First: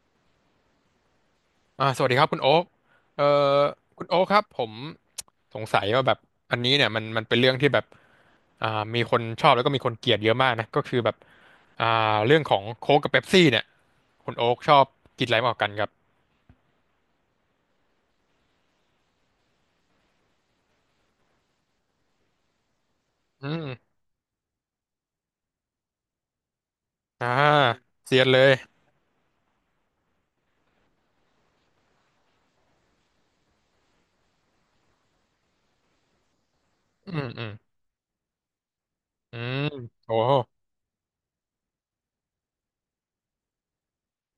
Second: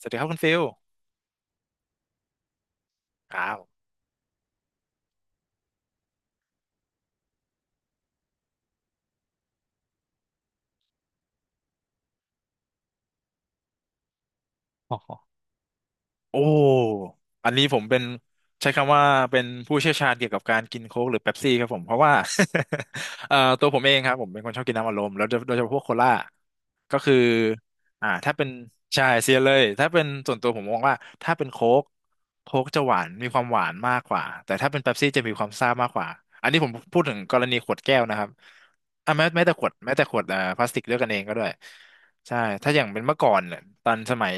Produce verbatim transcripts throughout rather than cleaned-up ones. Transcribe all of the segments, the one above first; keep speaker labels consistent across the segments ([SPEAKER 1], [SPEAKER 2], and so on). [SPEAKER 1] สวัสดีครับคุณฟิล
[SPEAKER 2] อ่าสวัสดีครับคุณโอ๊คเอ่
[SPEAKER 1] ครับ
[SPEAKER 2] อคุณโอ๊คครับผมสงสัยว่าแบบอันนี้เนี่ยมันมันเป็นเรื่องที่แบบอ่ามีคนชอบแล้วก็มีคนเกลียดเยอะมากนะก็คือแบบอ่าเรื่องของโค้กกับเป๊ปซี่เนี่ยคุณโอ๊คชอบ
[SPEAKER 1] อ๋
[SPEAKER 2] กินอะ
[SPEAKER 1] อ
[SPEAKER 2] ไรมากกว่ากันครับ
[SPEAKER 1] โอ้อันนี้ผมเป็นใช้คำว่าเป็นผู้เชี่ยวชาญเกี่ยวกับการกินโค้กหรือเป๊ปซี่ครับผมเพราะว่า เอ่อ
[SPEAKER 2] อื
[SPEAKER 1] ตัวผ
[SPEAKER 2] ม
[SPEAKER 1] มเองครับผมเป็นคนชอบกินน้ำอัดลมแล้วโดยโดยเฉพาะพวกโคล่าก็คือ
[SPEAKER 2] อ่า
[SPEAKER 1] อ่า
[SPEAKER 2] เซียน
[SPEAKER 1] ถ้า
[SPEAKER 2] เล
[SPEAKER 1] เป็น
[SPEAKER 2] ย
[SPEAKER 1] ใช่เซียนเลยถ้าเป็นส่วนตัวผมมองว่าถ้าเป็นโค้กโค้กจะหวานมีความหวานมากกว่าแต่ถ้าเป็นเป๊ปซี่จะมีความซ่ามากกว่าอันนี้ผมพูด
[SPEAKER 2] อื
[SPEAKER 1] ถึง
[SPEAKER 2] ม
[SPEAKER 1] กร
[SPEAKER 2] อืม
[SPEAKER 1] ณีขวดแก้วนะครับอ่ะแม้
[SPEAKER 2] อื
[SPEAKER 1] แม้แต่
[SPEAKER 2] ม
[SPEAKER 1] ขวดแม้แต่ข
[SPEAKER 2] โอ้
[SPEAKER 1] วดเอ่อพลาสติกด้วยกันเองก็ด้วย ใช่ถ้าอย่างเป็นเมื่อก่อนเนี่ยตอนสมัย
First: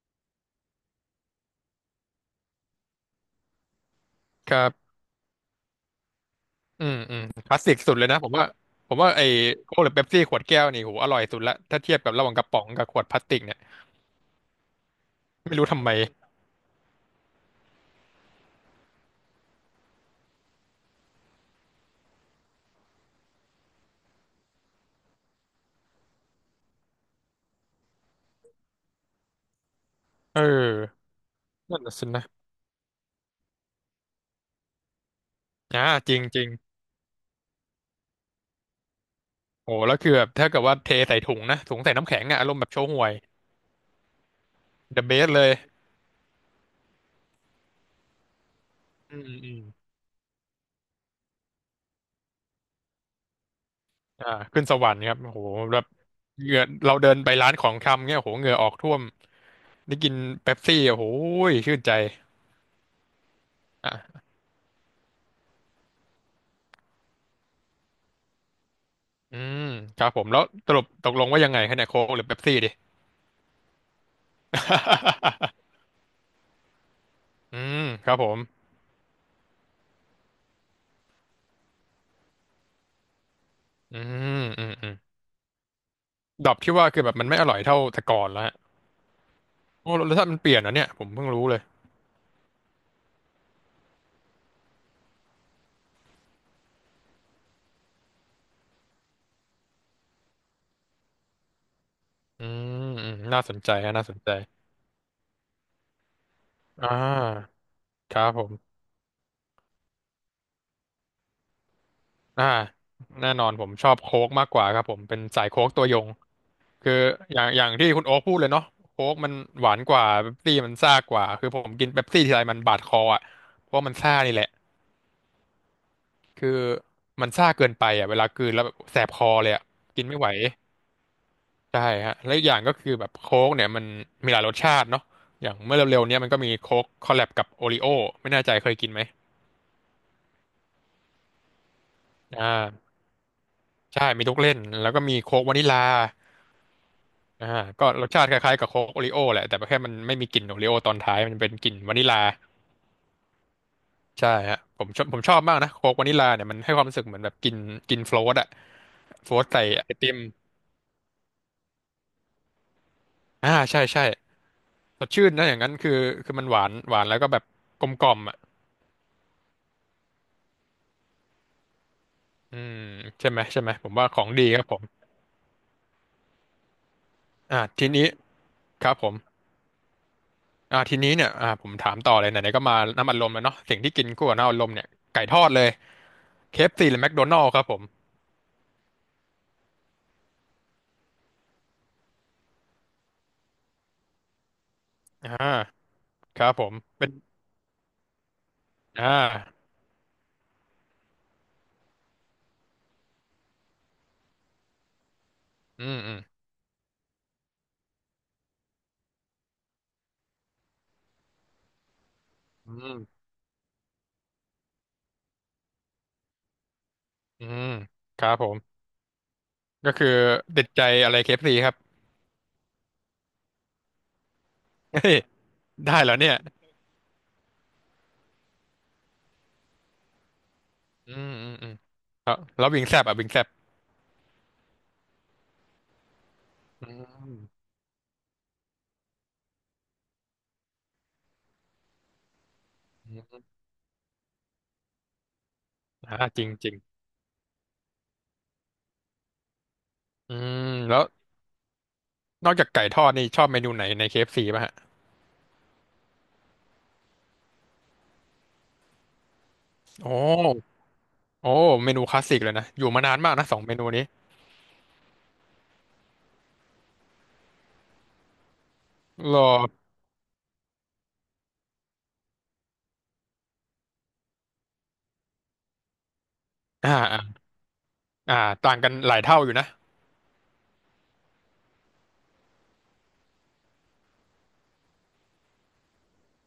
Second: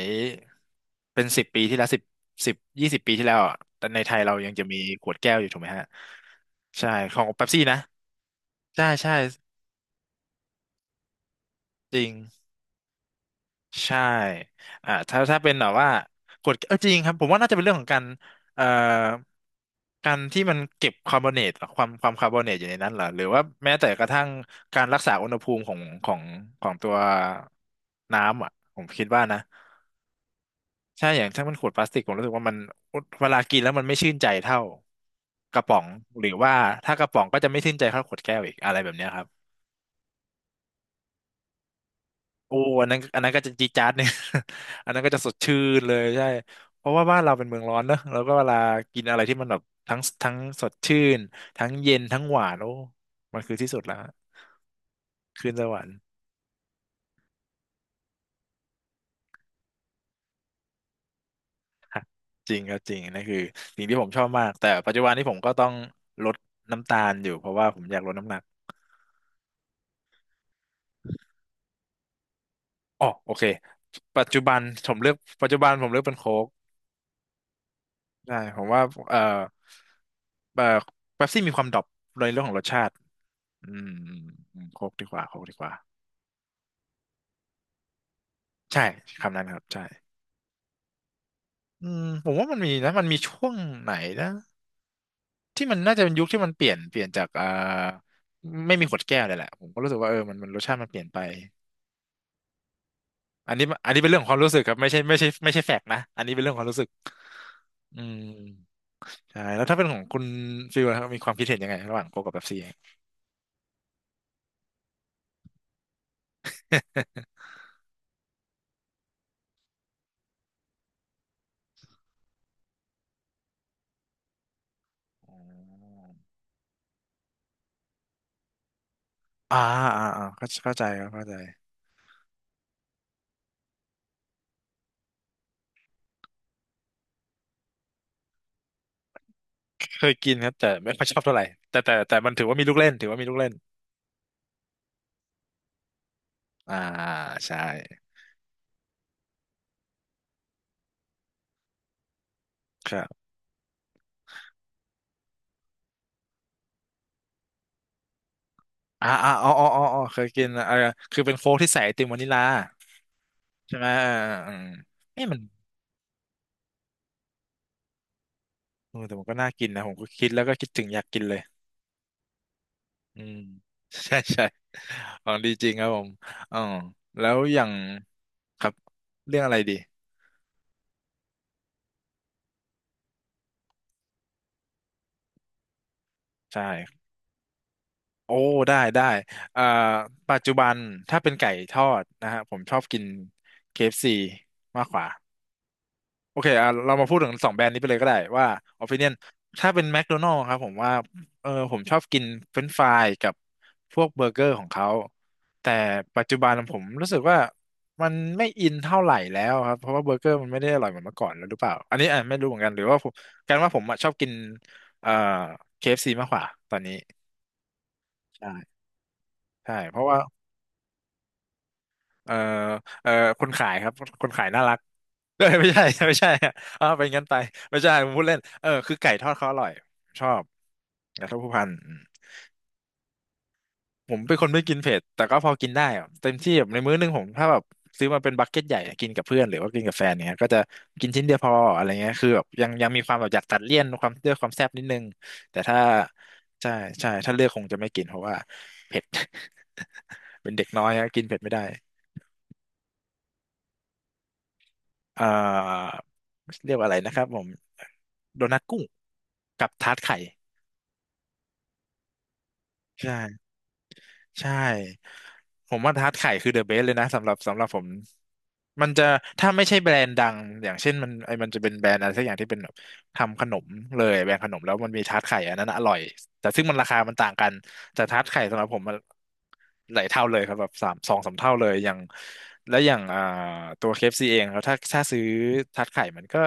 [SPEAKER 1] เป็นสิบปีที่แล้วสิบสิบยี่สิบปีที่แล้วอ่ะแต่ในไทยเรายั
[SPEAKER 2] ค
[SPEAKER 1] ง
[SPEAKER 2] รั
[SPEAKER 1] จะมี
[SPEAKER 2] บ
[SPEAKER 1] ขวดแก้วอยู่ถูกไหมฮะ
[SPEAKER 2] อื
[SPEAKER 1] ใช่
[SPEAKER 2] ม
[SPEAKER 1] ข
[SPEAKER 2] อื
[SPEAKER 1] อ
[SPEAKER 2] ม
[SPEAKER 1] งเป๊ป
[SPEAKER 2] คลา
[SPEAKER 1] ซี่
[SPEAKER 2] สสิ
[SPEAKER 1] นะ
[SPEAKER 2] กสุดเลยนะผมว่า
[SPEAKER 1] ใช่
[SPEAKER 2] ผมว่า
[SPEAKER 1] ใช่
[SPEAKER 2] ไอ้โค้กหรือเป๊ปซี่ขวดแก้วนี่โหอร่อยสุดละถ้าเที
[SPEAKER 1] จ
[SPEAKER 2] ยบ
[SPEAKER 1] ริ
[SPEAKER 2] กั
[SPEAKER 1] ง
[SPEAKER 2] บระหว่างกระป๋องกับขวดพลาสติกเนี่ย
[SPEAKER 1] ใช่อ่าถ้าถ้าเป็น
[SPEAKER 2] ไม่
[SPEAKER 1] แบ
[SPEAKER 2] รู้
[SPEAKER 1] บ
[SPEAKER 2] ทำ
[SPEAKER 1] ว่า
[SPEAKER 2] ไม
[SPEAKER 1] กดเออจริงครับผมว่าน่าจะเป็นเรื่องของการเอ่อการที่มันเก็บคาร์บอเนตความความคาร์บอเนตอยู่ในนั้นเหรอ หรือว่าแม้แต่กระทั่งการรักษาอุณหภูมิของของของตัวน้ำอ่ะผมคิดว่านะ
[SPEAKER 2] เอ
[SPEAKER 1] ใช่
[SPEAKER 2] อ
[SPEAKER 1] อย่างถ้ามันขวดพ
[SPEAKER 2] นั่น
[SPEAKER 1] ลาส
[SPEAKER 2] น่ะ
[SPEAKER 1] ติก
[SPEAKER 2] สิ
[SPEAKER 1] ผม
[SPEAKER 2] นะ
[SPEAKER 1] รู้สึกว่ามันเวลากินแล้วมันไม่ชื่นใจเท่ากระป๋อ
[SPEAKER 2] อ่า
[SPEAKER 1] ง
[SPEAKER 2] จริ
[SPEAKER 1] ห
[SPEAKER 2] ง
[SPEAKER 1] รือ
[SPEAKER 2] จริง
[SPEAKER 1] ว่าถ้ากระป๋องก็จะไม่ชื่นใจเท่าขวดแก้วอีกอะไรแบบเนี้ยครับ
[SPEAKER 2] โอ้แล้วคือแบบถ้าเกิดว่าเทใส่ถุงนะถุงใส่น้ำแข็งอะอาร
[SPEAKER 1] โอ้
[SPEAKER 2] มณ์แบบโช
[SPEAKER 1] อันนั้น
[SPEAKER 2] ห่วย
[SPEAKER 1] อันนั้นก็จะจี๊ดจ๊าดเนี่ย อันนั้น
[SPEAKER 2] The
[SPEAKER 1] ก็จะส
[SPEAKER 2] best
[SPEAKER 1] ด
[SPEAKER 2] เลย
[SPEAKER 1] ชื่นเลยใช่เพราะว่าบ้านเราเป็นเมืองร้อนเนอะแล้วก็เวลากิน
[SPEAKER 2] อื
[SPEAKER 1] อะไร
[SPEAKER 2] ม
[SPEAKER 1] ที่มัน
[SPEAKER 2] อื
[SPEAKER 1] แบ
[SPEAKER 2] ม
[SPEAKER 1] บทั้งทั้งสดชื่นทั้งเย็นทั้งหวานโอ้มันคือที่สุดแล้ว
[SPEAKER 2] อ่าขึ้นสวรรค์ครับโอ้โห
[SPEAKER 1] ขึ้นสว
[SPEAKER 2] แบ
[SPEAKER 1] ร
[SPEAKER 2] บ
[SPEAKER 1] รค์
[SPEAKER 2] เหงื่อเราเดินไปร้านของชำเนี่ยโอ้โหเหงื่อออกท่วมได้กินเป๊ปซี่โอ้โหชื่น ใจ
[SPEAKER 1] ฮะจริงครับจริงนั่นคือสิ่งที่ผมช
[SPEAKER 2] อ่ะ
[SPEAKER 1] อบมากแต่ปัจจุบันนี้ผมก็ต้องลดน้ำตาลอยู่เพราะว่าผมอยากลดน้ำหนัก
[SPEAKER 2] อืมครับผมแล้วสรุปตกลงว่ายังไงคะเนี่ยโค้กหรือเป๊ปซี่ดิ
[SPEAKER 1] อ๋อโอเคปัจจุบันผมเลือกปัจจุ บันผมเลือกเป็นโค้ก
[SPEAKER 2] อืมครับผ
[SPEAKER 1] ใช่
[SPEAKER 2] ม
[SPEAKER 1] ผมว่าเอ่อเอ่อเป๊ปซี่มีความดรอปในเรื่องของรสชาติอืม
[SPEAKER 2] อื
[SPEAKER 1] อืม
[SPEAKER 2] ม
[SPEAKER 1] อื
[SPEAKER 2] อื
[SPEAKER 1] ม
[SPEAKER 2] ม
[SPEAKER 1] โค้
[SPEAKER 2] อื
[SPEAKER 1] ก
[SPEAKER 2] ม
[SPEAKER 1] ดีกว่าโค้กดีกว่า
[SPEAKER 2] ดรอปที่ว่าคือแบบมันไม่อร่อยเท่าแต่ก่อนแล้วฮะ
[SPEAKER 1] ใช่คำนั้นครับใช่
[SPEAKER 2] โอ้รสชาติมันเปลี่ยนเหรอเนี่ยผมเพิ่งรู้เลย
[SPEAKER 1] อืมผมว่ามันมีนะมันมีช่วงไหนนะที่มันน่าจะเป็นยุคที่มันเปลี่ยนเปลี่ยนจากเอ่อไม่มีขวดแก้วเลยแหละผมก็รู้สึกว่าเออมันมันรสชาติมันเปลี่ยนไป
[SPEAKER 2] อืมอืมน่าส
[SPEAKER 1] อัน
[SPEAKER 2] น
[SPEAKER 1] นี้
[SPEAKER 2] ใจ
[SPEAKER 1] อั
[SPEAKER 2] ฮะ
[SPEAKER 1] นนี้
[SPEAKER 2] น่า
[SPEAKER 1] เป็น
[SPEAKER 2] ส
[SPEAKER 1] เรื่
[SPEAKER 2] น
[SPEAKER 1] องขอ
[SPEAKER 2] ใจ
[SPEAKER 1] งความรู้สึกครับไม่ใช่ไม่ใช่ไม่ใช่แฟกต์นะอันนี้เป็นเรื่องของความรู้สึ
[SPEAKER 2] อ่า
[SPEAKER 1] กอื
[SPEAKER 2] ครับผ
[SPEAKER 1] ม
[SPEAKER 2] ม
[SPEAKER 1] ใช่แล้วถ้าเป็นของคุณฟิลนะครับมีความคิดเห็นยังไงระหว่างโค้กกับเป๊ป
[SPEAKER 2] อ่า
[SPEAKER 1] ซี่
[SPEAKER 2] แน่นอนผมชอบโค้กมากกว่าครับผมเป็นสายโค้กตัวยงคืออย่างอย่างที่คุณโอ๊คพูดเลยเนาะโค้กมันหวานกว่าเป๊ปซี่มันซ่ากว่าคือผมกินเป๊ปซี่ทีไรมันบาดคออ่ะเพราะมันซ่านี่แหละคือมันซ่าเกินไปอ่ะเวลากลืนแล้วแบบแสบคอเลย
[SPEAKER 1] อ่า
[SPEAKER 2] อ่ะกิ
[SPEAKER 1] อ่า
[SPEAKER 2] นไม่
[SPEAKER 1] อ่า
[SPEAKER 2] ไห
[SPEAKER 1] อ
[SPEAKER 2] ว
[SPEAKER 1] เข้าเข้าใจครับเข้าใจ
[SPEAKER 2] ใช่ฮะแล้วอกอย่างก็คือแบบโค้กเนี่ยมันมีหลายรสชาติเนาะอย่างเมื่อเร็วๆเนี้ยมันก็มีโค้กคอลแลบกับโอริโอไม่แน่ใจเคยกินไหม
[SPEAKER 1] เคยกินครับแต่ไม่ค่อยชอบเท่าไหร่แต่แต่แต่มันถือ
[SPEAKER 2] อ่า
[SPEAKER 1] ว่ามีลูกเล่นถือว่ามีลูกเล่น
[SPEAKER 2] ใช่มีทุกเล่นแล้วก็มีโค้กวานิลา
[SPEAKER 1] อ่า
[SPEAKER 2] อ่า
[SPEAKER 1] ใช่
[SPEAKER 2] ก็รสชาติคล้ายๆกับโค้กโอริโอแหละแต่แค่มันไม่มีกลิ่นโอริโอตอนท้ายมันเป็นกลิ่นวานิลลา
[SPEAKER 1] ครับ
[SPEAKER 2] ใช่ฮะผมชอบผมชอบมากนะโค้กวานิลลาเนี่ยมันให้ความรู้สึกเหมือนแบบกินกินโฟลตอะ
[SPEAKER 1] อ่า
[SPEAKER 2] โฟ
[SPEAKER 1] อ่า
[SPEAKER 2] ลต
[SPEAKER 1] อ๋อ
[SPEAKER 2] ใส่
[SPEAKER 1] อ๋ออ๋อ
[SPEAKER 2] ไอ
[SPEAKER 1] อ๋อ
[SPEAKER 2] ติม
[SPEAKER 1] เคยกินอ่าคือเป็นโค้กที่ใส่ไอติมวานิลลา
[SPEAKER 2] อ่า
[SPEAKER 1] ใช่
[SPEAKER 2] ใช่
[SPEAKER 1] ไหม
[SPEAKER 2] ใช่
[SPEAKER 1] เออเออเออ
[SPEAKER 2] สด
[SPEAKER 1] เอ๊ะ
[SPEAKER 2] ชื่น
[SPEAKER 1] มัน
[SPEAKER 2] นะอย่างนั้นคือคือมันหวานหวานแล้วก็แบบกลมกล่อมอ่ะ
[SPEAKER 1] เออแต่มันก็น่ากินนะผมก็คิดแล้วก็คิดถึงอยากกินเลย
[SPEAKER 2] อืม
[SPEAKER 1] อื
[SPEAKER 2] ใช่
[SPEAKER 1] ม
[SPEAKER 2] ไหมใช่ไหมผม ว่าข
[SPEAKER 1] ใช่
[SPEAKER 2] อง
[SPEAKER 1] ใช่
[SPEAKER 2] ดีครับผม
[SPEAKER 1] ของดีจริงครับผมอ๋อแล้วอ
[SPEAKER 2] อ่า
[SPEAKER 1] ย่าง
[SPEAKER 2] ทีนี้
[SPEAKER 1] ครับ
[SPEAKER 2] ครับผม
[SPEAKER 1] เรื่องอะไรดี
[SPEAKER 2] อ่าทีนี้เนี่ยอ่าผมถามต่อเลยไหนๆก็มาน้ำอัดลมแล้วเนาะสิ่งที่กินคู่กับน้ำอัดลมเนี่ยไก่ทอดเลย
[SPEAKER 1] ใช่
[SPEAKER 2] เค เอฟ ซี หรือแมคโดนัลด์ครับผม
[SPEAKER 1] โอ้ได้ได้เอ่อปัจจุบันถ้าเป็นไก่ทอดนะฮะผมชอบกิน เค เอฟ ซี มากกว่า
[SPEAKER 2] อ่า
[SPEAKER 1] โอ
[SPEAKER 2] ครั
[SPEAKER 1] เค
[SPEAKER 2] บผ
[SPEAKER 1] อ่ะ
[SPEAKER 2] ม
[SPEAKER 1] เรามา
[SPEAKER 2] เป็น
[SPEAKER 1] พูดถึงสองแบรนด์นี้ไปเลยก็ได้ว่า
[SPEAKER 2] อ่า
[SPEAKER 1] opinion ถ้าเป็นแม d โดนัล s ครับผมว่าเออผมชอบกินเฟรนช์ฟรายกับพวกเบอร์เกอร์ของเขาแต่
[SPEAKER 2] อืมอืม
[SPEAKER 1] ปัจจุบันผมรู้สึกว่ามันไม่อินเท่าไหร่แล้วครับเพราะว่าเบอร์เกอร์มันไม่ได้อร่อยเหมือนเมื่อก่อนแล้วหรือเปล่าอันนี้อ่ะไม่รู้เหมือนกั
[SPEAKER 2] อื
[SPEAKER 1] นหรือว่าผ
[SPEAKER 2] ม
[SPEAKER 1] มกันว่าผมอ่ะชอบกินเอ่อเคเอฟซีมากกว่าตอนนี้
[SPEAKER 2] อืมครับผ
[SPEAKER 1] ใช่
[SPEAKER 2] ม
[SPEAKER 1] ใช่
[SPEAKER 2] ก็
[SPEAKER 1] เพราะ
[SPEAKER 2] คือ
[SPEAKER 1] ว่า
[SPEAKER 2] ติดใจอะไรเคเอฟ f c ครับ
[SPEAKER 1] เอ่อเอ่อคนขายครับคนขายน่ารัก
[SPEAKER 2] เฮ้ย
[SPEAKER 1] เอ้ยไม่ใช่
[SPEAKER 2] ได้แล้
[SPEAKER 1] ไม่
[SPEAKER 2] ว
[SPEAKER 1] ใช่
[SPEAKER 2] เนี่ย
[SPEAKER 1] อะอ้าวไปงั้นไปไม่ใช่ผมพูดเล่นเออคือไก่ทอดเขาอร่อยชอบ
[SPEAKER 2] อื
[SPEAKER 1] ไก่
[SPEAKER 2] ม
[SPEAKER 1] ทอด
[SPEAKER 2] อื
[SPEAKER 1] ผู้
[SPEAKER 2] ม
[SPEAKER 1] พั
[SPEAKER 2] อื
[SPEAKER 1] น
[SPEAKER 2] ม
[SPEAKER 1] อืม
[SPEAKER 2] แล้วแล้ววิงแซบอ่ะวิงแซบ
[SPEAKER 1] ผมเป็นคนไม่กินเผ็ดแต่ก็พอกินได้อะเต็มที่แบบใน
[SPEAKER 2] อื
[SPEAKER 1] มื้อหนึงผม
[SPEAKER 2] ม
[SPEAKER 1] ถ้าแบบซื้อมาเป็นบักเก็ตใหญ่อะกินกับเพื่อนหรือว่ากินกับแฟนเนี้ยก็จะกินชิ้นเดียวพออะไรเงี้ยคือแบบยังยังมีความแบ
[SPEAKER 2] อ
[SPEAKER 1] บอ
[SPEAKER 2] ม
[SPEAKER 1] ยากตัดเลี่ยนความเลือกความแซ่บนิดนึงแต่ถ้า
[SPEAKER 2] อ่าจริงจ
[SPEAKER 1] ใช่
[SPEAKER 2] ริง
[SPEAKER 1] ใช่ถ้าเลือกคงจะไม่กินเพราะว่าเผ็ด
[SPEAKER 2] อื
[SPEAKER 1] เป็น
[SPEAKER 2] ม
[SPEAKER 1] เด็กน้อย
[SPEAKER 2] แล้ว
[SPEAKER 1] ฮะกินเผ็ดไม่ได้
[SPEAKER 2] นอกจากไก่ทอดนี่ชอบเมนูไหนในเคเอฟ f c ป่ะฮะ
[SPEAKER 1] เอ่อเรียกว่าอะไรนะครับผมโดนัทกุ้งกับทาร์ต
[SPEAKER 2] โอ้
[SPEAKER 1] ไข่
[SPEAKER 2] โอ้เมนูคลาสสิกเลยนะ อยู่มานานมากนะ
[SPEAKER 1] ใช่
[SPEAKER 2] สองเมนูนี้
[SPEAKER 1] ใช่ผมว่าทาร์ตไข่คือเดอะเบสเลยนะสำหรับสำหรับผมมันจะ
[SPEAKER 2] รอ
[SPEAKER 1] ถ้าไม่ใช่แบรนด์ดังอย่างเช่นมันไอมันจะเป็นแบรนด์อะไรสักอย่างที่เป็นแบบทำขนมเลยแบรนด์ขนมแล้วมันมีทาร์ตไข่อันนั้นอร่อยแต่ซึ่งมันรา
[SPEAKER 2] อ่า
[SPEAKER 1] คามัน
[SPEAKER 2] อ่า
[SPEAKER 1] ต่างกันแต่ทาร์ต
[SPEAKER 2] อ่า
[SPEAKER 1] ไข่สำหรับ
[SPEAKER 2] ต่า
[SPEAKER 1] ผ
[SPEAKER 2] ง
[SPEAKER 1] ม
[SPEAKER 2] กั
[SPEAKER 1] มั
[SPEAKER 2] น
[SPEAKER 1] น
[SPEAKER 2] หลายเท่าอยู่นะ
[SPEAKER 1] หลายเท่าเลยครับแบบสามสองสามเท่าเลยอย่างแล้วอย่างอ่าตัวเคเอฟซีเองครับถ้าถ้าซื้อทาร์ตไข่มันก็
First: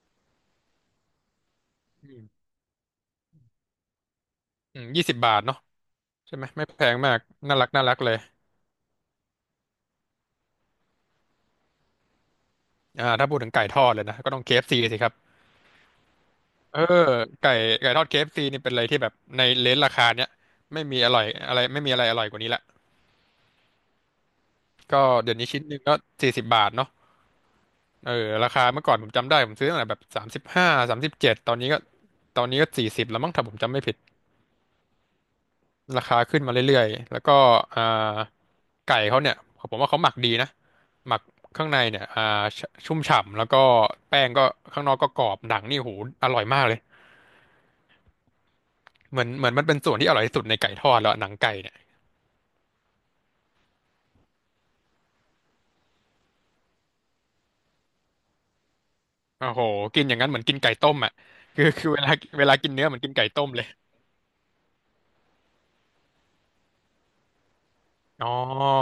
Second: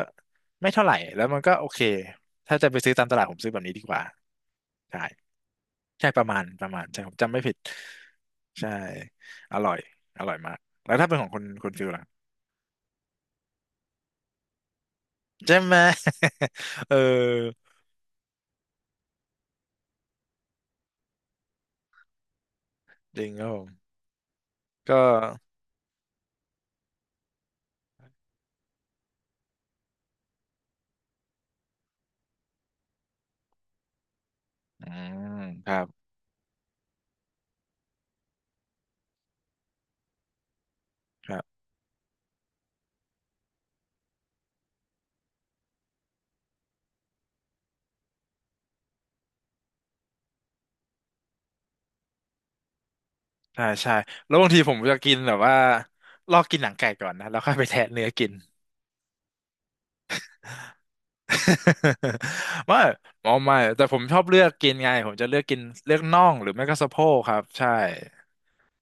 [SPEAKER 1] ไม่เท่าไหร่แล้วมันก็โอเค
[SPEAKER 2] อืม
[SPEAKER 1] ถ้าจะไปซื้อตามตลาดผมซื้อแบบนี้ดีกว่า
[SPEAKER 2] อืม
[SPEAKER 1] ใช่
[SPEAKER 2] ยี่สิบบาทเนาะ
[SPEAKER 1] ใช่ประ
[SPEAKER 2] ใช่
[SPEAKER 1] มา
[SPEAKER 2] ไห
[SPEAKER 1] ณ
[SPEAKER 2] ม
[SPEAKER 1] ป
[SPEAKER 2] ไม่
[SPEAKER 1] ระมา
[SPEAKER 2] แพ
[SPEAKER 1] ณ
[SPEAKER 2] ง
[SPEAKER 1] ใช่ผ
[SPEAKER 2] มา
[SPEAKER 1] ม
[SPEAKER 2] ก
[SPEAKER 1] จำไม่ผิด
[SPEAKER 2] น่ารักน่ารักเลย
[SPEAKER 1] ใช่อร่อยอร่อยมากแล้วถ้าเป็นของคุณคุณฟิลล่ะ
[SPEAKER 2] อ่าถ้าพูดถึงไก่ทอดเลยนะก็ต้อง เค เอฟ ซี สิครับ
[SPEAKER 1] ใช่ไหม
[SPEAKER 2] เออ
[SPEAKER 1] เอ
[SPEAKER 2] ไก่
[SPEAKER 1] อ
[SPEAKER 2] ไก่ทอด เค เอฟ ซี นี่เป็นอะไรที่แบบในเลนจ์ราคาเนี้ยไม่มีอร่อยอะไรไม่มีอะไรอร่อยกว่านี้ละ
[SPEAKER 1] จริงครับผมก็
[SPEAKER 2] ก็เดี๋ยวนี้ชิ้นหนึ่งก็สี่สิบบาทเนาะเออราคาเมื่อก่อนผมจำได้ผมซื้อตั้งแต่แบบสามสิบห้าสามสิบเจ็ดตอนนี้ก็ตอนนี้ก็สี่สิบแล้วมั้งถ้าผมจำไม่ผิด
[SPEAKER 1] อืมครับ
[SPEAKER 2] ราคาขึ้นมาเรื่อยๆแล้วก็อ่าไก่เขาเนี่ยผมว่าเขาหมักดีนะหมัก
[SPEAKER 1] ครับ
[SPEAKER 2] ข้างในเนี่ยอ่าชชุ่มฉ่ำแล้วก็แป้งก็ข้างนอกก็กรอบหนังนี่โหอร่อยมากเลยเหมือนเหมือนมันเป็นส่วนที่อร่อยที่สุดในไก่ทอดแล้วอะหนังไก่เนี่ย
[SPEAKER 1] ใช่ใช่แล้วบางทีผมจะกินแบบว่าลอกกินหนังไก่ก่อนนะแล้วค่อยไปแทะเนื้อกิน
[SPEAKER 2] โอ้โหกินอย่างนั้นเหมือนกินไก่ต้มอ่ะคือคือเวลา เวลากิน
[SPEAKER 1] ไม่
[SPEAKER 2] เนื้อเหมือนกินไก่
[SPEAKER 1] อ๋อ
[SPEAKER 2] ต้ม
[SPEAKER 1] ไม่
[SPEAKER 2] เลย
[SPEAKER 1] แต่ผมชอบเลือกกินไงผมจะเลือกกินเลือกน่องหรือไม่ก็สะโพกครับใช่
[SPEAKER 2] อ๋อ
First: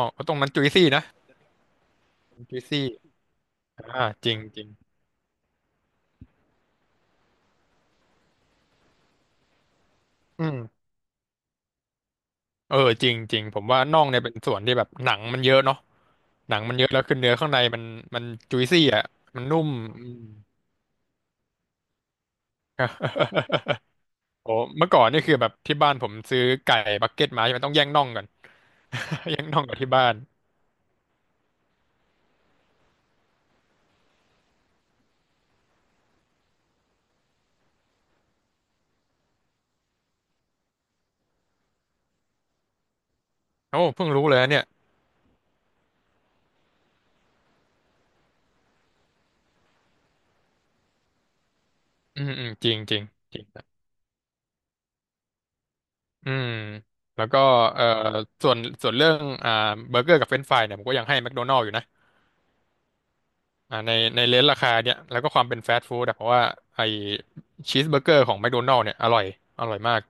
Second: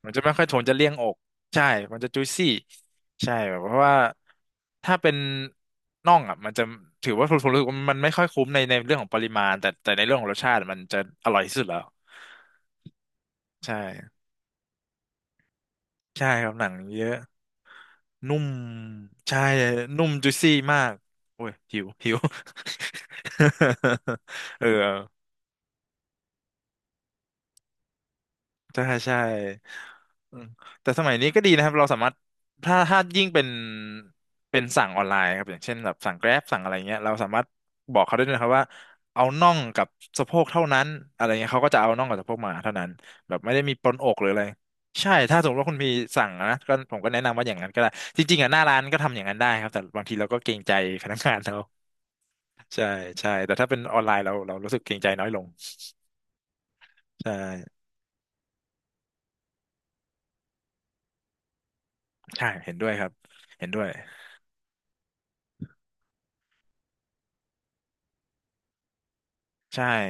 [SPEAKER 1] มันจะ
[SPEAKER 2] ต
[SPEAKER 1] ไม่
[SPEAKER 2] รง
[SPEAKER 1] ค่อย
[SPEAKER 2] นั้น
[SPEAKER 1] โท
[SPEAKER 2] จุ
[SPEAKER 1] น
[SPEAKER 2] ย
[SPEAKER 1] จะเลี่
[SPEAKER 2] ซี่
[SPEAKER 1] ยง
[SPEAKER 2] นะ
[SPEAKER 1] อกใช่ มันจะจุยซี่
[SPEAKER 2] จุยซี่
[SPEAKER 1] ใช่แบบเพราะว่า
[SPEAKER 2] อ่าจริงจริง
[SPEAKER 1] ถ้าเป็นน่องอ่ะมันจะถือว่าผมรู้สึกว่ามันไม่ค่อยคุ้มในในเรื่องของปริมาณแต่แต่ในเรื่องของรส
[SPEAKER 2] อื
[SPEAKER 1] ชา
[SPEAKER 2] ม
[SPEAKER 1] ติมันจะอร่อยที่สุดแล้ว
[SPEAKER 2] เออจริงจริงผ
[SPEAKER 1] ใ
[SPEAKER 2] มว่าน่อง
[SPEAKER 1] ช่
[SPEAKER 2] เนี่ยเป็นส่วนที่แบบหนังมันเยอะเนาะ
[SPEAKER 1] ใช่ครั
[SPEAKER 2] ห
[SPEAKER 1] บ
[SPEAKER 2] นั
[SPEAKER 1] ห
[SPEAKER 2] ง
[SPEAKER 1] นัง
[SPEAKER 2] มันเยอะ
[SPEAKER 1] เย
[SPEAKER 2] แล้ว
[SPEAKER 1] อะ
[SPEAKER 2] คือเนื้อข้างในมันมัน
[SPEAKER 1] นุ่ม
[SPEAKER 2] จุยซี่อ่ะ
[SPEAKER 1] ใช่
[SPEAKER 2] มันนุ่มอื
[SPEAKER 1] นุ่ม
[SPEAKER 2] ม
[SPEAKER 1] จุยซี่มากโอ้ยหิวหิว
[SPEAKER 2] โอ้
[SPEAKER 1] เออ
[SPEAKER 2] เมื่อก่อนนี่คือแบบที่บ้านผมซื้อไก่บักเก็ตมาใช่ไหมต้องแย่งน่องกัน
[SPEAKER 1] ใช่ใช่
[SPEAKER 2] แย่งน่องกับที่บ้าน
[SPEAKER 1] อืมแต่สมัยนี้ก็ดีนะครับเราสามารถถ้าถ้ายิ่งเป็นเป็นสั่งออนไลน์ครับอย่างเช่นแบบสั่ง Grab สั่งอะไรเงี้ยเราสามารถบอกเขาได้ด้วยนะครับว่าเอาน่องกับสะโพกเท่านั้นอะไรเงี้ยเขาก็จะเอาน่องกับสะโพกมาเท่านั้นแบบไม่ได้มี
[SPEAKER 2] โอ้
[SPEAKER 1] ปนอ
[SPEAKER 2] เพิ่ง
[SPEAKER 1] กหรื
[SPEAKER 2] รู้
[SPEAKER 1] อ
[SPEAKER 2] เลย
[SPEAKER 1] อะไร
[SPEAKER 2] นะเนี่ย
[SPEAKER 1] ใช่ถ้าสมมติว่าคุณพีสั่งนะก็ผมก็แนะนำว่าอย่างนั้นก็ได้จริงๆอ่ะหน้าร้านก็ทำอย่างนั้นได้ครับแต่บางทีเราก็เกรงใจพนักงานเรา
[SPEAKER 2] อืมอืมจริ ง
[SPEAKER 1] ใช่
[SPEAKER 2] จริง
[SPEAKER 1] ใช่
[SPEAKER 2] จริง
[SPEAKER 1] แต่ถ้าเป็นออนไลน์เราเรารู้สึกเกรงใจน้อยลง
[SPEAKER 2] อืม แล้ว
[SPEAKER 1] ใช่
[SPEAKER 2] ก็เอ่อส่วนส่วนเรื่องอ่าเบอร์เกอร์กับเฟรนช์ฟรายเนี่ยผมก็ยังให้แม d โดนัล s อยู่นะ
[SPEAKER 1] ใช่เห็นด้วยครับเห็น
[SPEAKER 2] อ่า
[SPEAKER 1] ด้วย
[SPEAKER 2] ในในเลนราคาเนี่ยแล้วก็ความเป็นฟาสต์ฟู้ดอะเพราะว่าไอชีสเบอร์เกอร์ของแม d โดนัล s เนี่ยอร่อยอร่อย
[SPEAKER 1] ใช่
[SPEAKER 2] มาก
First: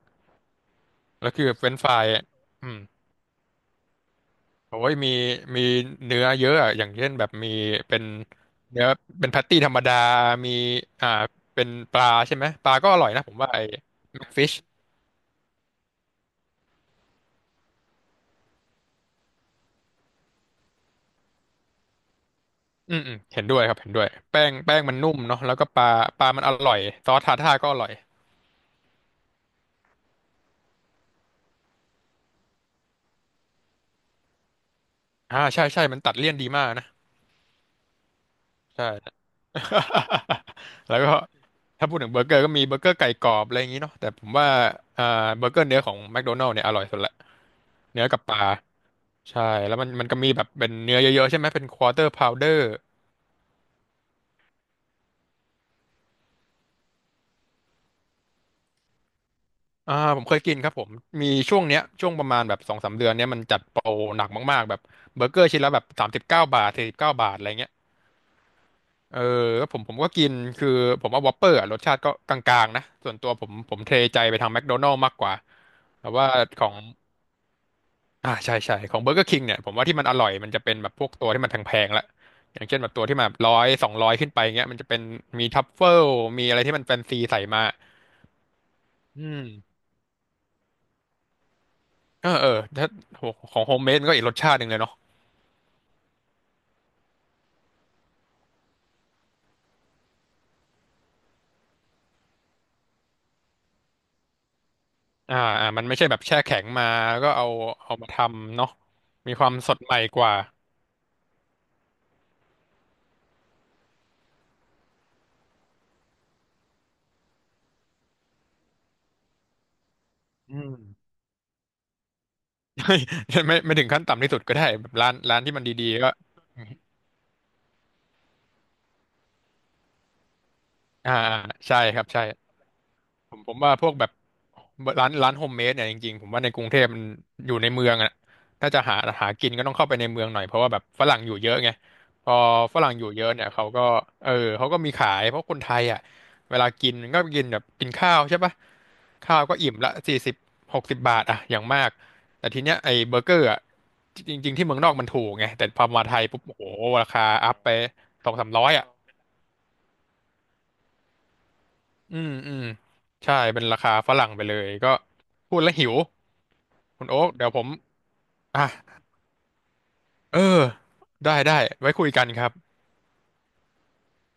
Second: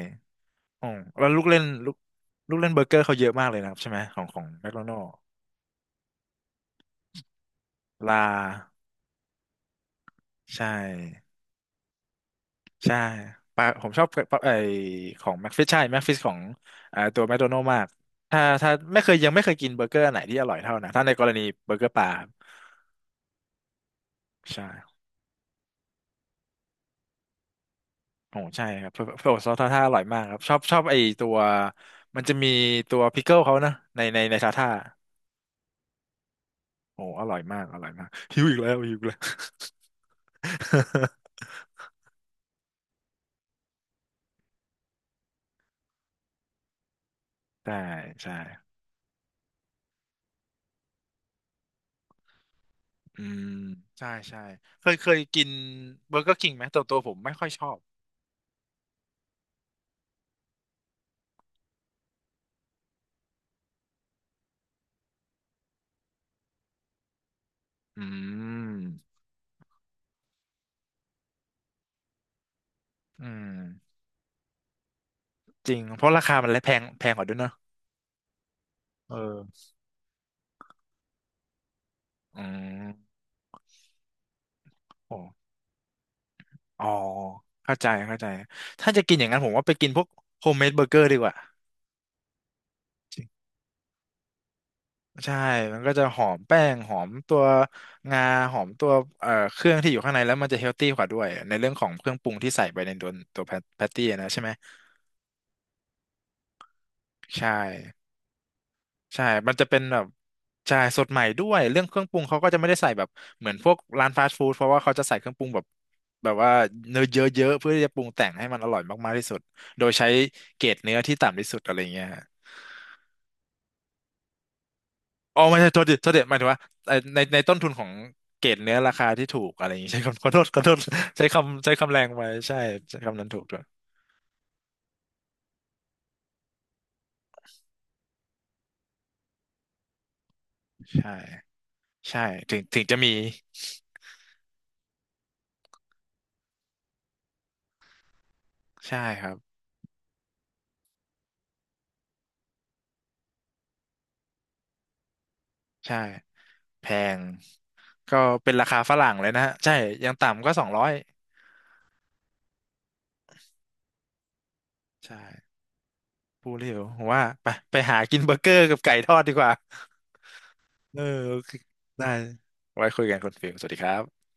[SPEAKER 1] อ๋อแล้
[SPEAKER 2] แล้
[SPEAKER 1] ว
[SPEAKER 2] ว
[SPEAKER 1] ลู
[SPEAKER 2] คื
[SPEAKER 1] ก
[SPEAKER 2] อ
[SPEAKER 1] เล่
[SPEAKER 2] เฟ
[SPEAKER 1] น
[SPEAKER 2] รนช์ฟ
[SPEAKER 1] ลูก
[SPEAKER 2] ราย
[SPEAKER 1] ลูกเล่
[SPEAKER 2] อื
[SPEAKER 1] น
[SPEAKER 2] ม
[SPEAKER 1] เบอร์เกอร์เขาเยอะมากเลยนะครับใช่ไหมของของแมค
[SPEAKER 2] โอ้
[SPEAKER 1] โด
[SPEAKER 2] ย
[SPEAKER 1] นัลด์
[SPEAKER 2] มีมีเนื้อเยอะอะอย่างเช่นแบบมีเป็น
[SPEAKER 1] ลา
[SPEAKER 2] เนื้อเป็นแพตตี้ธรรมดา มี
[SPEAKER 1] ใช่
[SPEAKER 2] อ่าเป็นปลาใช่ไหมปลาก็
[SPEAKER 1] ใช่
[SPEAKER 2] อร่อยนะผมว่า
[SPEAKER 1] ป
[SPEAKER 2] ไอ
[SPEAKER 1] ลาผมชอบ
[SPEAKER 2] แมก
[SPEAKER 1] ปลา
[SPEAKER 2] ฟิ
[SPEAKER 1] ไอ
[SPEAKER 2] ช
[SPEAKER 1] ของแม็กฟิชใช่แม็กฟิชของอ่าตัวแมคโดนัลด์มากถ้าถ้าไม่เคยยังไม่เคยกินเบอร์เกอร์อันไหนที่อร่อยเท่านะถ้าในกรณีเบอร์เกอร์ปลาครับ
[SPEAKER 2] อืมอืมเห็นด้วยครับ เห็นด้วยแป้งแป้งมัน
[SPEAKER 1] ใช่
[SPEAKER 2] นุ่มเนาะแล้วก็ปลาปลามันอร่อยซอสทาร์ทาร์ก็อร่อย
[SPEAKER 1] โอ้ใช่ครับเพื่อซอสทาท่าอร่อยมากครับชอบชอบไอตัวมันจะมีตัวพิกเกิลเขานะในในในทาท่า
[SPEAKER 2] อ่าใช่ใช่มันตัดเลี่ยนดีมากนะ
[SPEAKER 1] โอ้อร่อยมากอร่อยมากหิวอีกแล้ว
[SPEAKER 2] ใช่
[SPEAKER 1] หิวอีกแล้ว
[SPEAKER 2] แล้วก็ ถ้าพูดถึงเบอร์เกอร์ก็มีเบอร์เกอร์ไก่กรอบอะไรอย่างนี้เนาะแต่ผมว่าอ่าเบอร์เกอร์เนื้อของแมคโดนัลด์เนี่ยอร่อยสุดละ
[SPEAKER 1] ใช่
[SPEAKER 2] เนื้อกับป
[SPEAKER 1] ใช่
[SPEAKER 2] ลาใช่แล้วมันมันก็มีแบบเป็นเนื้อเยอะๆใช่ไหมเป็นควอเตอร์พาวเดอร์
[SPEAKER 1] อืมใช่ใช่เคยเคยกินเบอร์เกอร์คิงไหมตัวตัวผมไม่ค่อยชอบ
[SPEAKER 2] อ่าผมเคยกินครับผมมีช่วงเนี้ยช่วงประมาณแบบสองสามเดือนเนี้ยมันจัดโปรหนักมากๆแบบเบอร์เกอร์ชิ้นละแบบสามสิบเก้าบาทสี่สิบเก้าบาทอะไรเงี้ย
[SPEAKER 1] อื
[SPEAKER 2] เอ
[SPEAKER 1] ม
[SPEAKER 2] อแล้วผมผมก็กินคือผมว่าวอปเปอร์อะรสชาติก็กลางๆนะ ส่วน
[SPEAKER 1] อื
[SPEAKER 2] ตัวผ
[SPEAKER 1] ม
[SPEAKER 2] มผมเทใจไปทางแมคโดนัล s ์มากกว่า
[SPEAKER 1] จริงเพ
[SPEAKER 2] แต่
[SPEAKER 1] ราะรา
[SPEAKER 2] ว่า
[SPEAKER 1] คามันและ
[SPEAKER 2] ขอ
[SPEAKER 1] แพ
[SPEAKER 2] ง
[SPEAKER 1] งแพงกว่าด้วยเนอะ
[SPEAKER 2] อ่าใช่ใช่ของเบอ
[SPEAKER 1] เอ
[SPEAKER 2] ร์เกอร์คิงเนี่ย
[SPEAKER 1] อ
[SPEAKER 2] ผมว่าที่มันอร่อยมันจะเป็นแบบพวกตัวที่มันแพงๆละ
[SPEAKER 1] อื
[SPEAKER 2] อย่างเช่นแบบตัวที่
[SPEAKER 1] ม
[SPEAKER 2] มาร้อยสองร้อยขึ้นไปเงี้ยมันจะเป็น
[SPEAKER 1] โอ
[SPEAKER 2] มี
[SPEAKER 1] ้
[SPEAKER 2] ทัฟเฟิลมีอะไรที่มั
[SPEAKER 1] อ๋อ
[SPEAKER 2] นแฟนซีใส่มา
[SPEAKER 1] เข้าใจเข้าใจถ้าจะกิน
[SPEAKER 2] อื
[SPEAKER 1] อย่างนั้
[SPEAKER 2] ม
[SPEAKER 1] นผมว่าไปกินพวกโฮมเมดเบอร์เกอร์ดีกว่า
[SPEAKER 2] เออเออถ้า
[SPEAKER 1] จริง
[SPEAKER 2] ของโฮมเมดมันก็อีกรสชาติหนึ่งเลยเนาะ
[SPEAKER 1] ใช่มันก็จะหอมแป้งหอมตัวงาหอมตัวเอ่อเครื่องที่อยู่ข้างในแล้วมันจะเฮลตี้กว่าด้วยในเรื่องของเครื่องปรุงที่ใส่ไปในตัวตัวแพตตี้นะใช่ไหม
[SPEAKER 2] อ่าอ่ามันไม่ใช่แบบแช่แข็งมาแล้วก็เอา
[SPEAKER 1] ใช่
[SPEAKER 2] เอามาทำเนาะ
[SPEAKER 1] ใช่
[SPEAKER 2] มีควา
[SPEAKER 1] มั
[SPEAKER 2] ม
[SPEAKER 1] นจะ
[SPEAKER 2] ส
[SPEAKER 1] เป็
[SPEAKER 2] ด
[SPEAKER 1] น
[SPEAKER 2] ให
[SPEAKER 1] แบ
[SPEAKER 2] ม่
[SPEAKER 1] บ
[SPEAKER 2] กว่า
[SPEAKER 1] ใช่สดใหม่ด้วย เรื่องเครื่องปรุงเขาก็จะไม่ได้ใส่แบบเหมือนพวกร้านฟาสต์ฟู้ดเพราะว่าเขาจะใส่เครื่องปรุงแบบแบบว่าเนื้อเยอะๆเพื่อที่จะปรุงแต่งให้มันอร่อยมากๆที่สุดโดยใช้
[SPEAKER 2] อื
[SPEAKER 1] เกร
[SPEAKER 2] ม
[SPEAKER 1] ดเนื้อที่ต่ำที่สุดอะไรเงี้ยฮะ
[SPEAKER 2] ไม่ ไม่ไม่ถึงขั้นต่ำที่สุดก็ได้แบบร้านร้า
[SPEAKER 1] อ๋อ
[SPEAKER 2] นที่
[SPEAKER 1] ไม่
[SPEAKER 2] มัน
[SPEAKER 1] ใช่โท
[SPEAKER 2] ดี
[SPEAKER 1] ษดิ
[SPEAKER 2] ๆ
[SPEAKER 1] โท
[SPEAKER 2] ก็
[SPEAKER 1] ษดิหมายถึงว่าเอ่อในในต้นทุนของเกรดเนื้อราคาที่ถูกอะไรอย่างงี้ใช้คำขอโทษขอโทษ
[SPEAKER 2] อ่า
[SPEAKER 1] ใช้คำใช้
[SPEAKER 2] ใช่
[SPEAKER 1] คำ
[SPEAKER 2] ค
[SPEAKER 1] แร
[SPEAKER 2] รับ
[SPEAKER 1] งไป
[SPEAKER 2] ใช่
[SPEAKER 1] ใช่ใช้คำนั้น
[SPEAKER 2] ผ
[SPEAKER 1] ถู
[SPEAKER 2] ม
[SPEAKER 1] ก
[SPEAKER 2] ผ
[SPEAKER 1] ด้
[SPEAKER 2] ม
[SPEAKER 1] วย
[SPEAKER 2] ว่าพวกแบบร้านร้านโฮมเมดเนี่ยจริงๆผมว่าในกรุงเทพมันอยู่ในเมืองอ่ะถ้าจะหาหากินก็ต้องเข้าไปในเมืองหน่อยเพราะว่าแบบฝ
[SPEAKER 1] ใช่
[SPEAKER 2] รั่งอยู่เยอะไง
[SPEAKER 1] ใช่
[SPEAKER 2] พอ
[SPEAKER 1] ถึง
[SPEAKER 2] ฝ
[SPEAKER 1] ถึง
[SPEAKER 2] รั่ง
[SPEAKER 1] จะ
[SPEAKER 2] อยู่
[SPEAKER 1] มี
[SPEAKER 2] เยอะเนี่ยเขาก็เออเขาก็มีขายเพราะคนไทยอ่ะเวลากินก็กินแบบกินข้าวใช่ปะ
[SPEAKER 1] ใช่ครั
[SPEAKER 2] ข้า
[SPEAKER 1] บ
[SPEAKER 2] วก็อิ่มละสี่สิบหกสิบบาทอ่ะอย่างมากแต่ทีเนี้ยไอ้เบอร์เกอร์อ่ะจริงๆที่เมืองนอกมันถูกไงแต่พอ
[SPEAKER 1] ใช่
[SPEAKER 2] มาไทยปุ๊บโอ้โห
[SPEAKER 1] แพ
[SPEAKER 2] รา
[SPEAKER 1] ง
[SPEAKER 2] คาอัพไป
[SPEAKER 1] ก็
[SPEAKER 2] สองสาม
[SPEAKER 1] เป็น
[SPEAKER 2] ร้
[SPEAKER 1] รา
[SPEAKER 2] อย
[SPEAKER 1] คา
[SPEAKER 2] อ่ะ
[SPEAKER 1] ฝรั่งเลยนะฮะใช่ยังต่ำก็สองร้อย
[SPEAKER 2] อืมอืมใช่เป็นราคาฝรั่งไปเลยก็
[SPEAKER 1] ใช่
[SPEAKER 2] พูดแล้วหิว
[SPEAKER 1] พูดเร็วผ
[SPEAKER 2] คุ
[SPEAKER 1] ม
[SPEAKER 2] ณ
[SPEAKER 1] ว่า
[SPEAKER 2] โอ๊คเดี๋
[SPEAKER 1] ไป
[SPEAKER 2] ยวผม
[SPEAKER 1] ไปหากินเบอร์เกอร์
[SPEAKER 2] อ่ะ
[SPEAKER 1] กับไก่ทอดดีกว่า
[SPEAKER 2] เออ
[SPEAKER 1] เออ
[SPEAKER 2] ได้
[SPEAKER 1] โอเค
[SPEAKER 2] ได้ไว้คุ
[SPEAKER 1] ได้
[SPEAKER 2] ยกันครับ
[SPEAKER 1] ไว้คุยกันคุณฟิลสวัสดีครับ